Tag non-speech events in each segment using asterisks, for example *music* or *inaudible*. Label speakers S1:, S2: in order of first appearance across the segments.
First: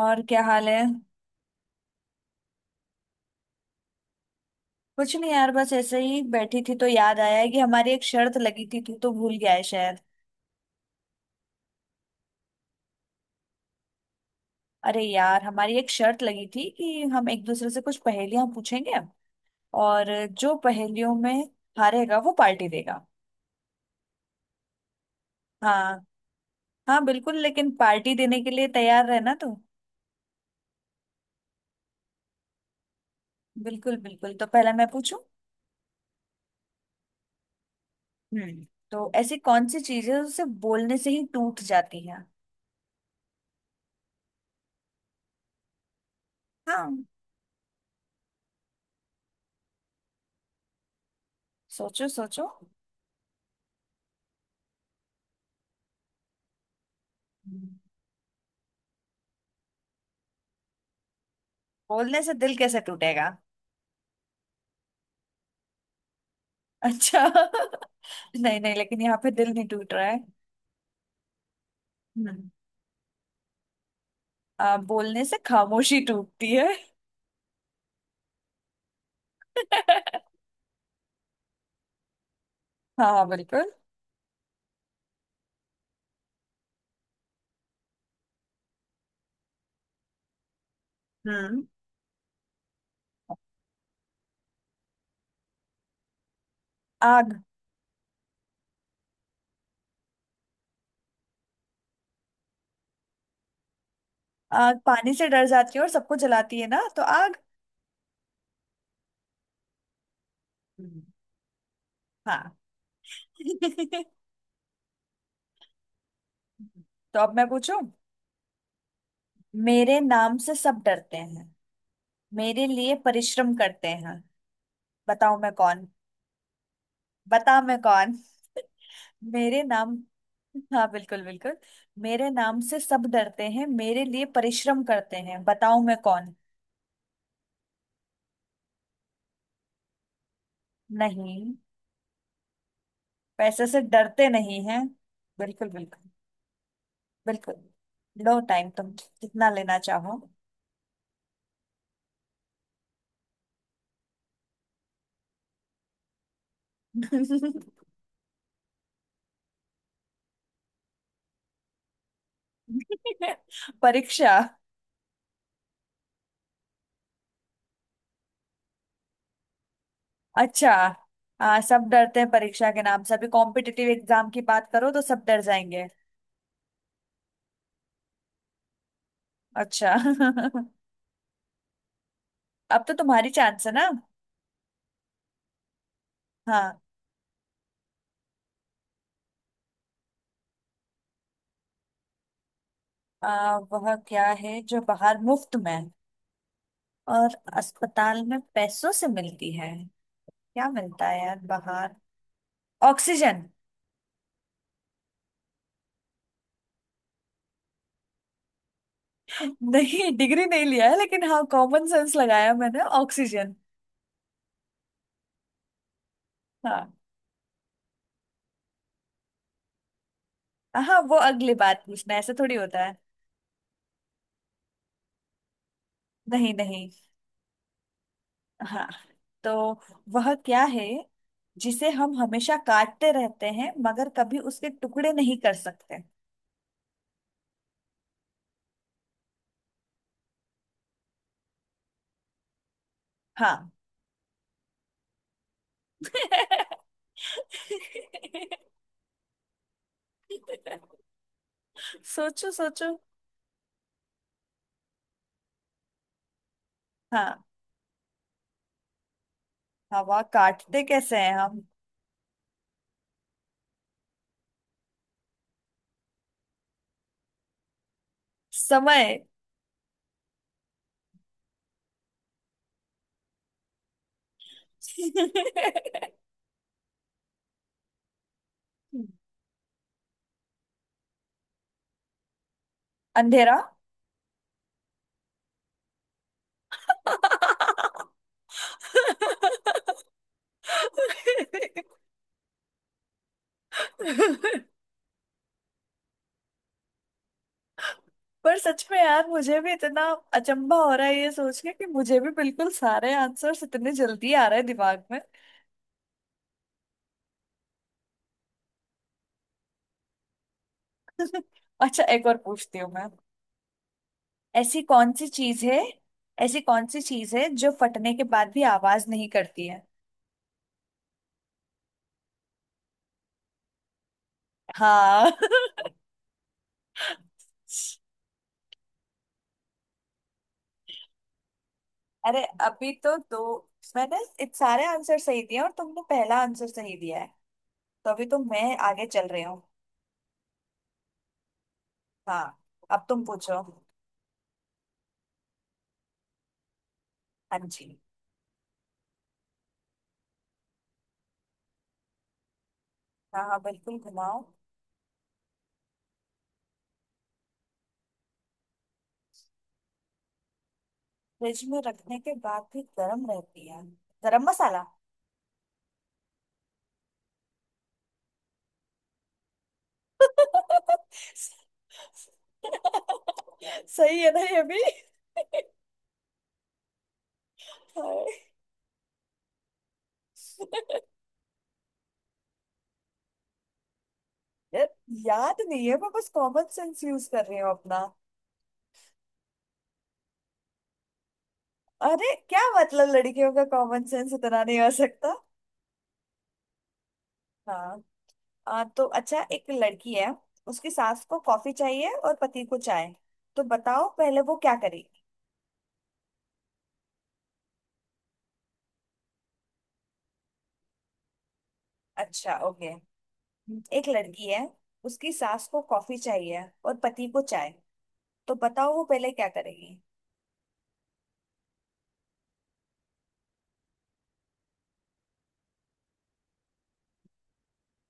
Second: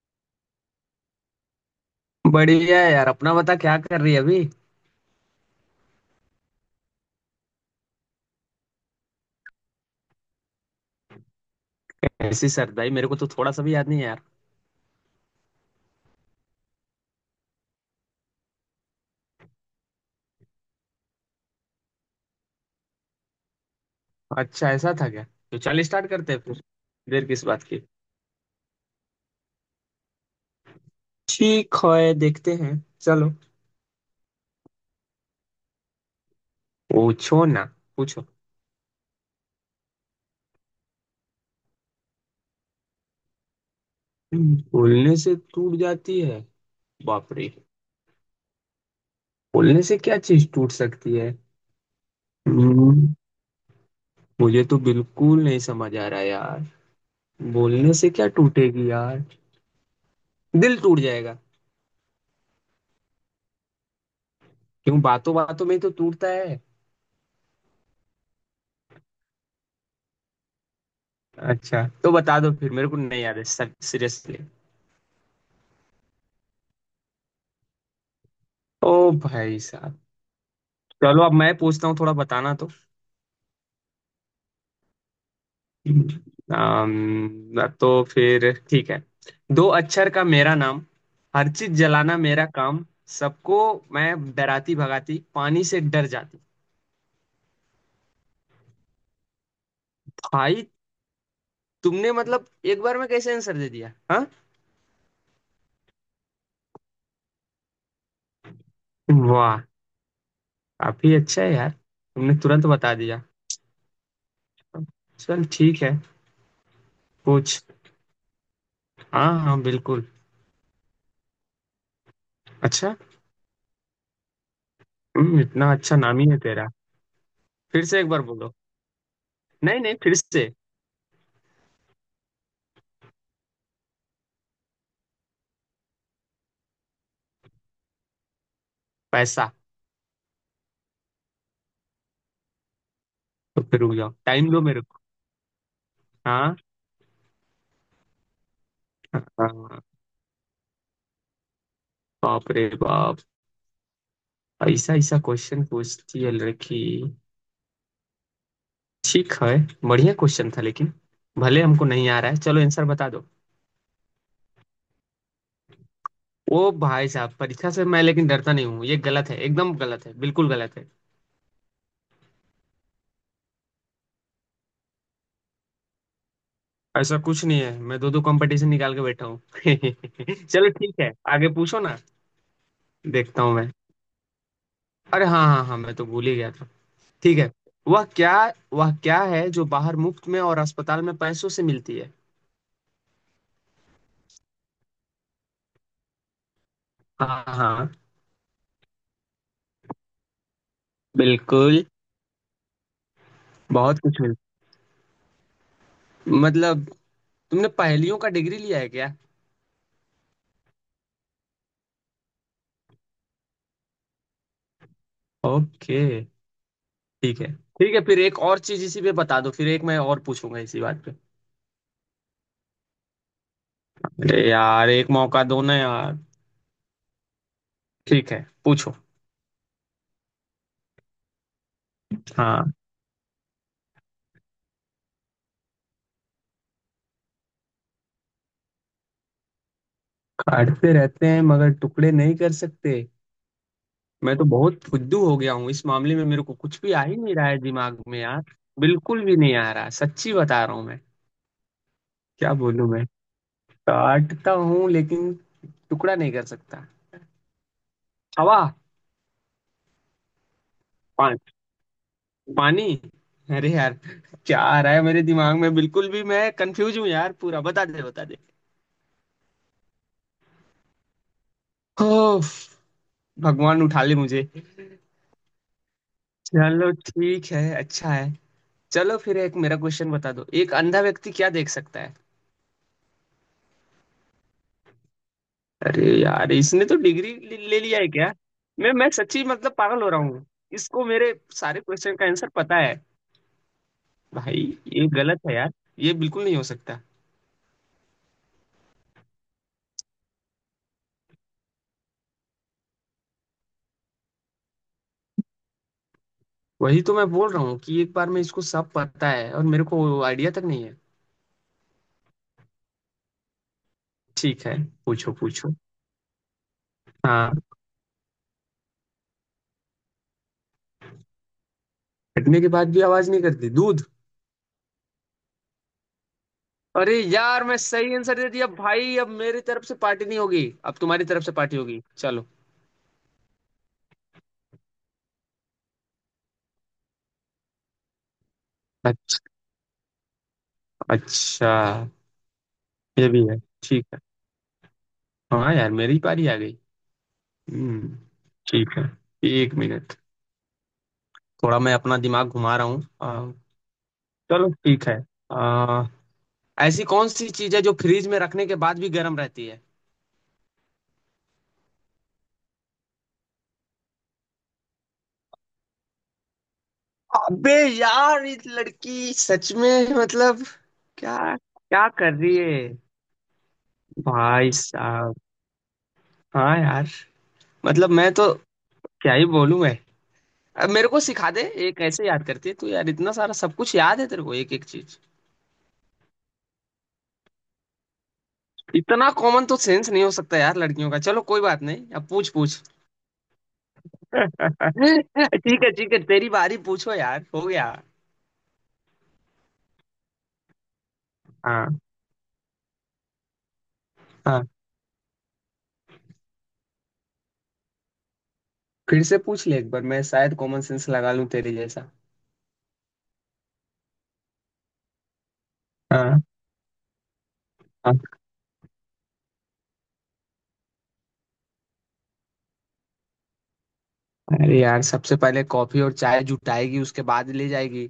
S1: और क्या हाल है।
S2: बढ़िया है यार। अपना बता, क्या कर रही है अभी।
S1: कुछ नहीं यार, बस ऐसे ही बैठी थी तो याद आया है कि हमारी एक शर्त लगी थी। तू तो भूल गया है शायद।
S2: ऐसी सर भाई, मेरे को तो थोड़ा सा भी याद नहीं है यार।
S1: अरे यार, हमारी एक शर्त लगी थी कि हम एक दूसरे से कुछ पहेलियां पूछेंगे और जो पहेलियों में हारेगा वो पार्टी देगा।
S2: अच्छा, ऐसा था क्या? तो चल
S1: हाँ,
S2: स्टार्ट करते हैं फिर।
S1: हाँ
S2: देर
S1: बिल्कुल,
S2: किस बात
S1: लेकिन
S2: की।
S1: पार्टी देने के लिए तैयार रहना तू।
S2: ठीक है, देखते हैं। चलो।
S1: बिल्कुल बिल्कुल, तो पहला मैं पूछूं।
S2: पूछो ना, पूछो।
S1: हम्म, तो ऐसी कौन सी चीजें उसे बोलने से ही टूट जाती है।
S2: बोलने से टूट जाती है?
S1: हाँ,
S2: बाप रे, बोलने से क्या चीज टूट सकती है?
S1: सोचो सोचो।
S2: हम्म, मुझे तो बिल्कुल नहीं समझ आ रहा यार।
S1: हम्म।
S2: बोलने से क्या टूटेगी यार? दिल टूट जाएगा।
S1: बोलने से दिल कैसे टूटेगा?
S2: क्यों, बातों बातों में ही तो टूटता है।
S1: अच्छा *laughs* नहीं नहीं, लेकिन यहाँ पे दिल नहीं टूट रहा है।
S2: अच्छा, तो बता
S1: हम्म
S2: दो फिर, मेरे को नहीं याद है सर, सीरियसली।
S1: बोलने से खामोशी टूटती है।
S2: ओ भाई साहब।
S1: *laughs*
S2: चलो अब मैं पूछता हूँ, थोड़ा बताना तो।
S1: हाँ हाँ बिल्कुल।
S2: तो फिर ठीक है। दो अक्षर का मेरा नाम, हर
S1: हम्म,
S2: चीज जलाना मेरा काम, सबको मैं डराती भगाती, पानी से डर जाती।
S1: आग।
S2: भाई, तुमने मतलब एक बार में कैसे आंसर दे दिया हाँ।
S1: आग पानी से डर जाती है और सबको जलाती है ना, तो आग।
S2: वाह।
S1: हम्म,
S2: काफी अच्छा है यार, तुमने
S1: हाँ।
S2: तुरंत बता दिया।
S1: *laughs* हम्म।
S2: चल ठीक है।
S1: तो अब मैं
S2: पूछ।
S1: पूछूं।
S2: हाँ हाँ
S1: मेरे
S2: बिल्कुल।
S1: नाम से सब डरते हैं, मेरे
S2: अच्छा।
S1: लिए परिश्रम करते हैं, बताओ मैं
S2: इतना
S1: कौन।
S2: अच्छा नाम ही है तेरा।
S1: बताओ मैं
S2: फिर से एक
S1: कौन।
S2: बार बोलो।
S1: मेरे
S2: नहीं नहीं,
S1: नाम।
S2: फिर से।
S1: *laughs* हाँ बिल्कुल बिल्कुल। मेरे नाम से सब डरते हैं, मेरे लिए परिश्रम करते हैं, बताओ मैं कौन।
S2: पैसा।
S1: नहीं,
S2: तो
S1: पैसे से
S2: फिर रुक जाओ,
S1: डरते
S2: टाइम
S1: नहीं
S2: दो
S1: हैं।
S2: मेरे को।
S1: बिल्कुल बिल्कुल।
S2: हाँ।
S1: बिल्कुल। लो टाइम तुम, जितना लेना
S2: हाँ।
S1: चाहो।
S2: बाप रे बाप, ऐसा ऐसा क्वेश्चन पूछती है लड़की।
S1: *laughs*
S2: ठीक है, बढ़िया क्वेश्चन था लेकिन भले हमको नहीं आ रहा है, चलो आंसर बता दो।
S1: परीक्षा।
S2: ओ भाई साहब, परीक्षा से मैं लेकिन डरता नहीं हूँ, ये गलत है, एकदम गलत है, बिल्कुल
S1: अच्छा,
S2: गलत है।
S1: हाँ सब डरते हैं परीक्षा के नाम से, अभी कॉम्पिटिटिव एग्जाम की बात करो तो सब डर जाएंगे।
S2: ऐसा कुछ नहीं है, मैं दो दो कंपटीशन निकाल के बैठा हूँ।
S1: अच्छा
S2: *laughs*
S1: *laughs*
S2: चलो ठीक है, आगे पूछो ना।
S1: अब तो तुम्हारी
S2: देखता हूँ
S1: चांस
S2: मैं।
S1: है ना।
S2: अरे हाँ हाँ हाँ, मैं तो भूल ही गया था।
S1: हाँ,
S2: ठीक है। वह क्या। वह क्या है जो बाहर मुफ्त में और अस्पताल में पैसों से मिलती है।
S1: वह क्या है जो बाहर मुफ्त में है? और
S2: हाँ हाँ
S1: अस्पताल में पैसों से मिलती है। क्या मिलता है यार
S2: बिल्कुल।
S1: बाहर? ऑक्सीजन।
S2: बहुत कुछ मिल, मतलब, तुमने पहेलियों का डिग्री लिया है क्या?
S1: नहीं, डिग्री नहीं लिया है, लेकिन हाँ, कॉमन सेंस लगाया मैंने। ऑक्सीजन।
S2: ओके।
S1: हाँ,
S2: ठीक है ठीक है, फिर एक और चीज इसी पे बता दो, फिर एक मैं और पूछूंगा इसी
S1: हाँ
S2: बात पे।
S1: वो अगली बात पूछना ऐसे थोड़ी होता है।
S2: अरे यार एक मौका दो ना यार।
S1: नहीं नहीं।
S2: ठीक है,
S1: हाँ,
S2: पूछो।
S1: तो वह क्या है जिसे हम हमेशा
S2: हाँ।
S1: काटते रहते हैं मगर कभी उसके टुकड़े नहीं कर सकते?
S2: काटते रहते हैं मगर टुकड़े नहीं कर सकते?
S1: हाँ।
S2: मैं तो बहुत फुद्दू हो गया हूँ इस मामले में, मेरे को कुछ भी
S1: *laughs*
S2: आ ही नहीं रहा है दिमाग में यार। बिल्कुल भी नहीं आ रहा, सच्ची बता रहा हूँ मैं।
S1: सोचो
S2: क्या बोलूं
S1: सोचो।
S2: मैं? काटता हूँ लेकिन टुकड़ा नहीं कर सकता।
S1: हाँ,
S2: हवा।
S1: हवा काटते कैसे हैं हम?
S2: पानी। अरे यार, क्या आ रहा है मेरे दिमाग में, बिल्कुल भी, मैं कंफ्यूज हूँ यार पूरा, बता दे बता दे।
S1: समय।
S2: ओफ, भगवान उठा ले मुझे।
S1: *laughs*
S2: चलो ठीक है, अच्छा है। चलो फिर एक मेरा क्वेश्चन बता दो, एक अंधा व्यक्ति क्या देख सकता है?
S1: अंधेरा।
S2: अरे यार इसने तो डिग्री ले ले लिया है क्या? मैं सच्ची मतलब पागल हो रहा हूँ, इसको मेरे सारे क्वेश्चन का आंसर पता है। भाई,
S1: पर
S2: ये गलत है यार, ये बिल्कुल नहीं हो सकता।
S1: सच में यार, मुझे भी इतना अचंभा हो रहा है ये सोच के कि मुझे भी बिल्कुल सारे आंसर्स इतने जल्दी आ रहे हैं दिमाग में।
S2: वही तो मैं बोल रहा हूँ कि एक बार, मैं इसको सब पता है और मेरे को आइडिया तक नहीं है।
S1: *laughs* अच्छा, एक और पूछती हूँ मैं।
S2: ठीक है,
S1: ऐसी कौन सी
S2: पूछो
S1: चीज
S2: पूछो।
S1: है, ऐसी कौन सी चीज है
S2: हाँ।
S1: जो फटने के बाद भी आवाज नहीं करती है?
S2: फटने के बाद भी आवाज नहीं करती, दूध।
S1: हाँ। *laughs*
S2: अरे यार मैं सही आंसर दे दिया भाई, अब मेरी तरफ से पार्टी नहीं होगी, अब तुम्हारी तरफ से पार्टी होगी,
S1: अरे
S2: चलो।
S1: अभी तो दो। मैंने इत सारे आंसर सही दिए और तुमने पहला आंसर सही दिया है, तभी तो मैं आगे चल
S2: अच्छा।
S1: रही हूँ।
S2: अच्छा।
S1: हाँ, अब तुम
S2: ये भी है।
S1: पूछो।
S2: ठीक है। हाँ यार मेरी पारी आ गई।
S1: हाँ जी।
S2: हम्म। ठीक है। एक मिनट, थोड़ा मैं अपना दिमाग घुमा रहा हूँ।
S1: हाँ हाँ बिल्कुल, घुमाओ।
S2: चलो ठीक है। आ, ऐसी कौन सी चीज है जो फ्रीज में रखने के बाद भी गर्म रहती है?
S1: फ्रिज में रखने के बाद भी गर्म रहती है? गरम मसाला।
S2: अबे यार, इस लड़की सच में मतलब, क्या
S1: *laughs*
S2: क्या कर रही है।
S1: सही है ना ये
S2: भाई
S1: भी।
S2: साहब। हाँ यार, मतलब मैं
S1: हाय।
S2: तो क्या ही बोलूं मैं। अब मेरे को सिखा दे ये कैसे याद करती है तू यार, इतना सारा सब कुछ याद है तेरे को एक एक
S1: यार,
S2: चीज।
S1: याद नहीं है, मैं बस कॉमन सेंस यूज कर रही हूँ अपना।
S2: इतना कॉमन तो सेंस नहीं हो सकता यार लड़कियों का। चलो कोई बात नहीं, अब
S1: अरे
S2: पूछ
S1: क्या
S2: पूछ।
S1: मतलब लड़कियों का कॉमन सेंस इतना नहीं हो सकता?
S2: *laughs* ठीक है ठीक है, तेरी बारी, पूछो यार, हो गया।
S1: हाँ, तो अच्छा, एक लड़की है, उसकी सास को कॉफी
S2: हाँ।
S1: चाहिए और पति को चाय, तो बताओ पहले वो
S2: हाँ,
S1: क्या करे।
S2: फिर से पूछ ले एक बार, मैं शायद कॉमन सेंस लगा लूं तेरे जैसा।
S1: अच्छा ओके, एक लड़की है, उसकी सास को कॉफी
S2: हाँ।
S1: चाहिए और पति को चाय, तो बताओ वो पहले क्या करेगी।
S2: अरे यार सबसे पहले कॉफी और चाय जुटाएगी, उसके बाद ले जाएगी।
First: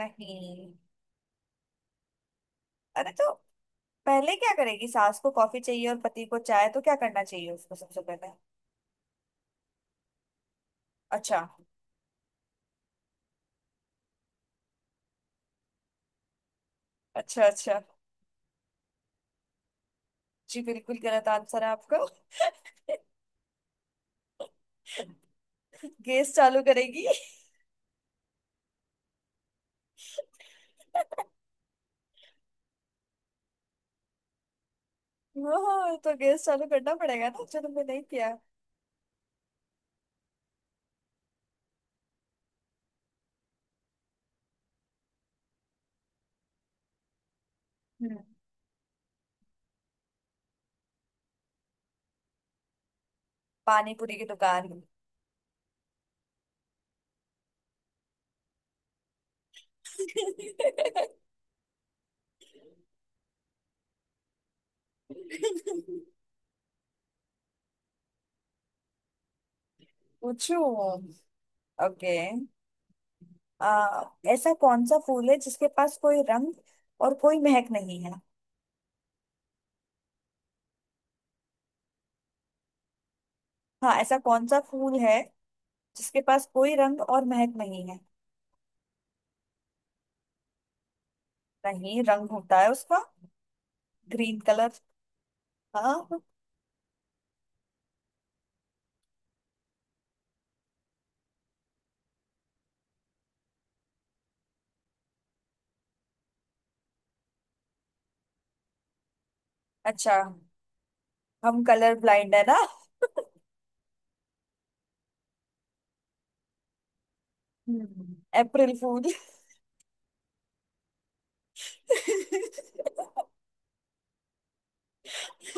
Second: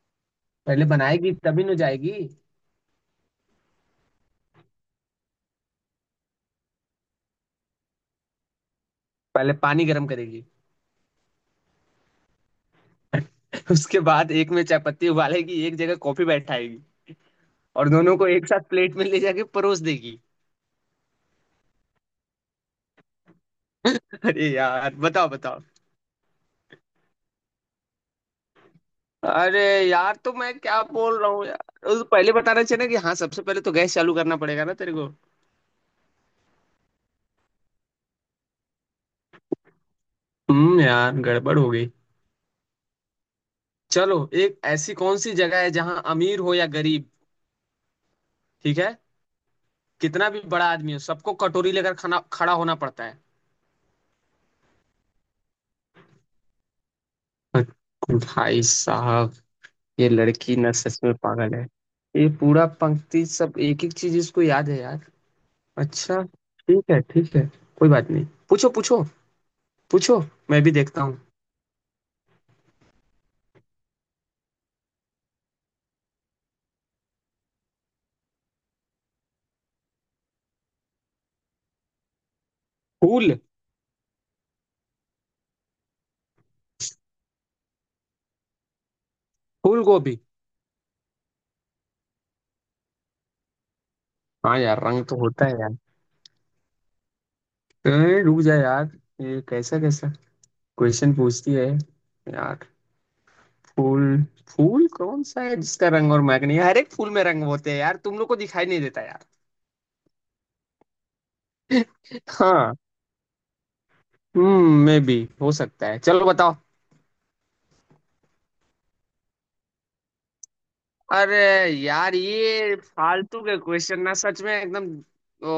S1: नहीं।
S2: पहले बनाएगी तभी न जाएगी।
S1: अरे तो पहले क्या करेगी? सास को कॉफी चाहिए और पति को चाय, तो क्या करना चाहिए उसको सबसे पहले?
S2: पहले पानी गर्म करेगी।
S1: अच्छा
S2: *laughs* उसके बाद एक में चाय पत्ती उबालेगी, एक जगह कॉफी बैठाएगी,
S1: अच्छा। अच्छा
S2: और दोनों को एक साथ प्लेट में ले जाके परोस देगी।
S1: जी, बिल्कुल गलत आंसर है आपका।
S2: *laughs* अरे यार बताओ बताओ।
S1: *laughs* गैस चालू करेगी। *laughs*
S2: अरे यार तो मैं क्या बोल रहा हूँ यार, उस पहले बताना चाहिए ना कि हाँ सबसे पहले तो गैस चालू करना पड़ेगा ना तेरे को।
S1: ओह, तो गैस चालू करना पड़ेगा ना, चलो मैं नहीं किया।
S2: यार गड़बड़ हो गई। चलो। एक ऐसी कौन सी जगह है जहाँ अमीर हो या गरीब,
S1: हम्म,
S2: ठीक है, कितना भी बड़ा आदमी हो, सबको कटोरी लेकर खाना खड़ा होना पड़ता है?
S1: पानी पूरी की दुकान।
S2: भाई साहब, ये लड़की ना सच में पागल है, ये पूरा पंक्ति सब एक एक चीज इसको याद है यार।
S1: *laughs*
S2: अच्छा, ठीक है ठीक है, कोई बात नहीं। पूछो पूछो पूछो।
S1: पूछू।
S2: मैं भी देखता हूँ।
S1: ओके, आ, ऐसा कौन सा फूल है जिसके पास कोई रंग और कोई महक नहीं है?
S2: फूल?
S1: हाँ, ऐसा कौन सा फूल है जिसके पास कोई रंग और महक नहीं है?
S2: फूल गोभी।
S1: नहीं, रंग होता है उसका, ग्रीन
S2: हाँ
S1: कलर।
S2: यार रंग तो होता है यार।
S1: हाँ,
S2: रुक जा यार, ये कैसा कैसा क्वेश्चन पूछती है यार। फूल, फूल कौन सा है जिसका रंग और महक नहीं है? हर एक फूल में रंग होते हैं यार, तुम लोग को दिखाई नहीं देता यार।
S1: अच्छा, हम कलर ब्लाइंड है ना।
S2: हाँ। मे भी हो सकता है, चलो बताओ।
S1: हम्म। अप्रैल फूल।
S2: अरे यार ये फालतू के क्वेश्चन ना सच में एकदम ओ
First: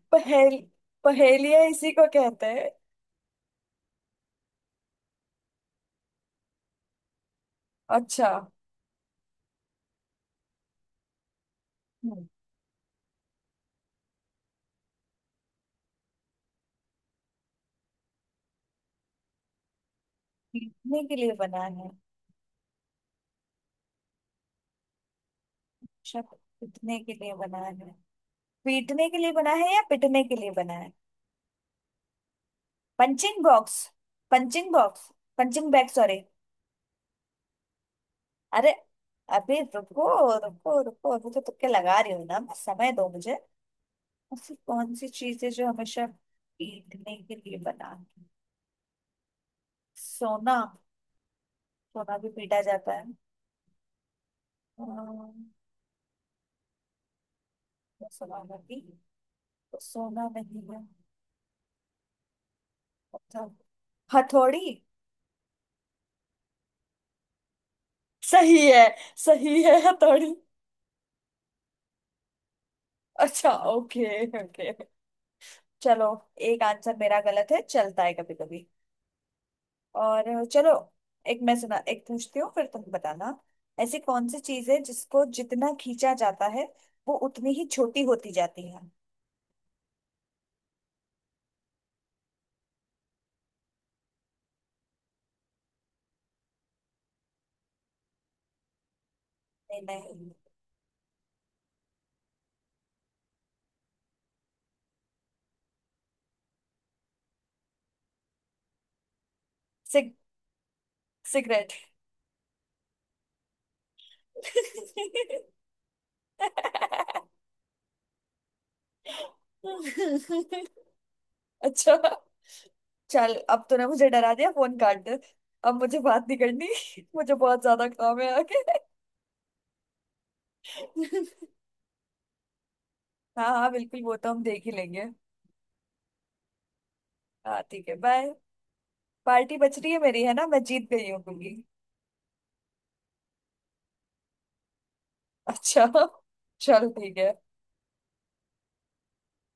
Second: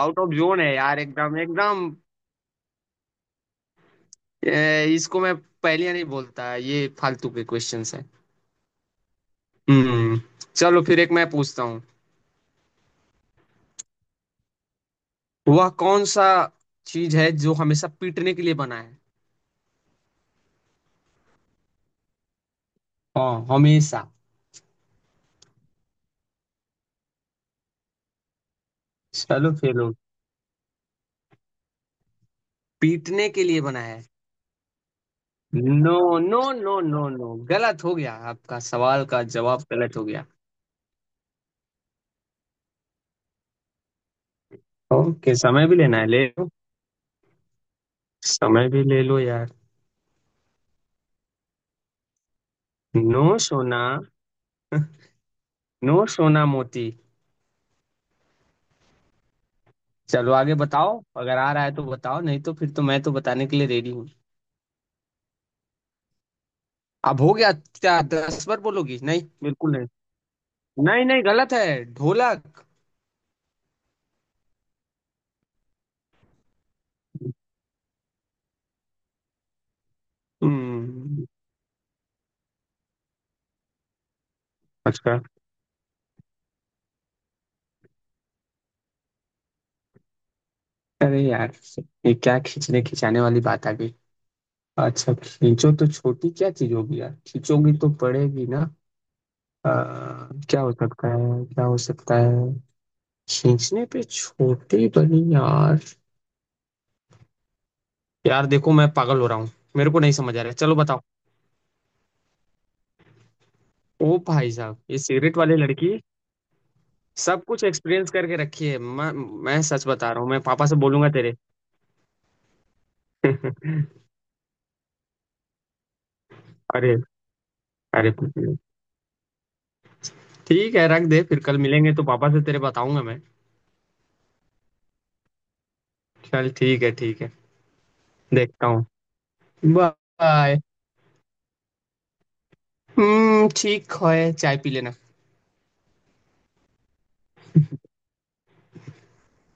S2: आउट ऑफ
S1: पहेल,
S2: जोन है यार, एकदम
S1: पहेलिया
S2: एकदम।
S1: इसी को कहते हैं।
S2: इसको मैं पहेलियां नहीं बोलता, ये फालतू के क्वेश्चंस हैं।
S1: अच्छा।
S2: हम्म। चलो फिर एक मैं पूछता हूँ।
S1: हम्म,
S2: वह कौन सा चीज है जो हमेशा पीटने के लिए बना है?
S1: पीटने के लिए बना है?
S2: हाँ हमेशा।
S1: अच्छा, पीटने के लिए बना है, पीटने के लिए
S2: चलो
S1: बना है
S2: फिर,
S1: या पिटने के लिए बना है?
S2: पीटने
S1: पंचिंग
S2: के लिए
S1: बॉक्स।
S2: बना है।
S1: Punching box, punching bag,
S2: no,
S1: sorry.
S2: No no no no, गलत हो गया आपका,
S1: अरे
S2: सवाल का
S1: अभी
S2: जवाब गलत हो
S1: रुको,
S2: गया।
S1: रुको रुको, अभी तो तुक्के लगा रही हूँ ना मैं, समय दो मुझे। ऐसी कौन सी
S2: ओके,
S1: चीज है
S2: समय
S1: जो
S2: भी लेना
S1: हमेशा
S2: है ले लो।
S1: पीटने के लिए बना है?
S2: समय भी ले लो यार।
S1: सोना, सोना भी पीटा जाता है।
S2: नो सोना।
S1: अम्म,
S2: नो सोना मोती।
S1: तो सोना नहीं, तो सोना
S2: चलो आगे
S1: नहीं है।
S2: बताओ, अगर आ रहा है तो बताओ, नहीं तो फिर तो मैं तो बताने
S1: मतलब,
S2: के लिए रेडी हूँ।
S1: हथौड़ी।
S2: अब हो गया, क्या दस बार
S1: सही है,
S2: बोलोगी? नहीं,
S1: सही
S2: बिल्कुल
S1: है
S2: नहीं।
S1: हथौड़ी।
S2: नहीं नहीं, गलत है, ढोलक।
S1: अच्छा, ओके ओके, चलो। एक आंसर मेरा गलत है, चलता है कभी कभी। और चलो,
S2: हम्म।
S1: एक मैं सुना, एक पूछती हूँ, फिर तुम बताना। ऐसी कौन सी चीज है
S2: अच्छा।
S1: जिसको जितना खींचा जाता है वो उतनी ही छोटी होती जाती है?
S2: अरे यार, ये क्या खींचने खिंचाने वाली बात आ गई। अच्छा खींचो तो छोटी क्या चीज होगी यार, खींचोगी तो पड़ेगी ना।
S1: नहीं नहीं।
S2: क्या हो सकता है क्या हो सकता है, खींचने पे छोटी बनी यार। यार देखो मैं पागल हो रहा हूँ, मेरे को
S1: सिग,
S2: नहीं समझ आ रहा है, चलो बताओ।
S1: सिगरेट।
S2: ओ भाई साहब, ये सिगरेट
S1: *laughs*
S2: वाली लड़की सब कुछ एक्सपीरियंस करके रखी है। मैं सच बता रहा हूँ, मैं पापा से बोलूंगा तेरे।
S1: अच्छा, चल
S2: *laughs*
S1: अब तूने मुझे डरा दिया, फोन काट दे। अब मुझे बात नहीं करनी,
S2: अरे।
S1: मुझे बहुत ज्यादा
S2: अरे
S1: काम है आगे।
S2: ठीक है रख दे, फिर कल मिलेंगे तो पापा से तेरे बताऊंगा मैं।
S1: हाँ हाँ बिल्कुल, वो तो हम देख ही लेंगे।
S2: चल ठीक है ठीक है।
S1: हाँ ठीक है, बाय।
S2: देखता हूँ।
S1: पार्टी बच रही है मेरी, है ना,
S2: बाय।
S1: मैं जीत गई हूँ क्योंकि।
S2: ठीक है, चाय पी लेना।
S1: अच्छा *laughs* चल ठीक है।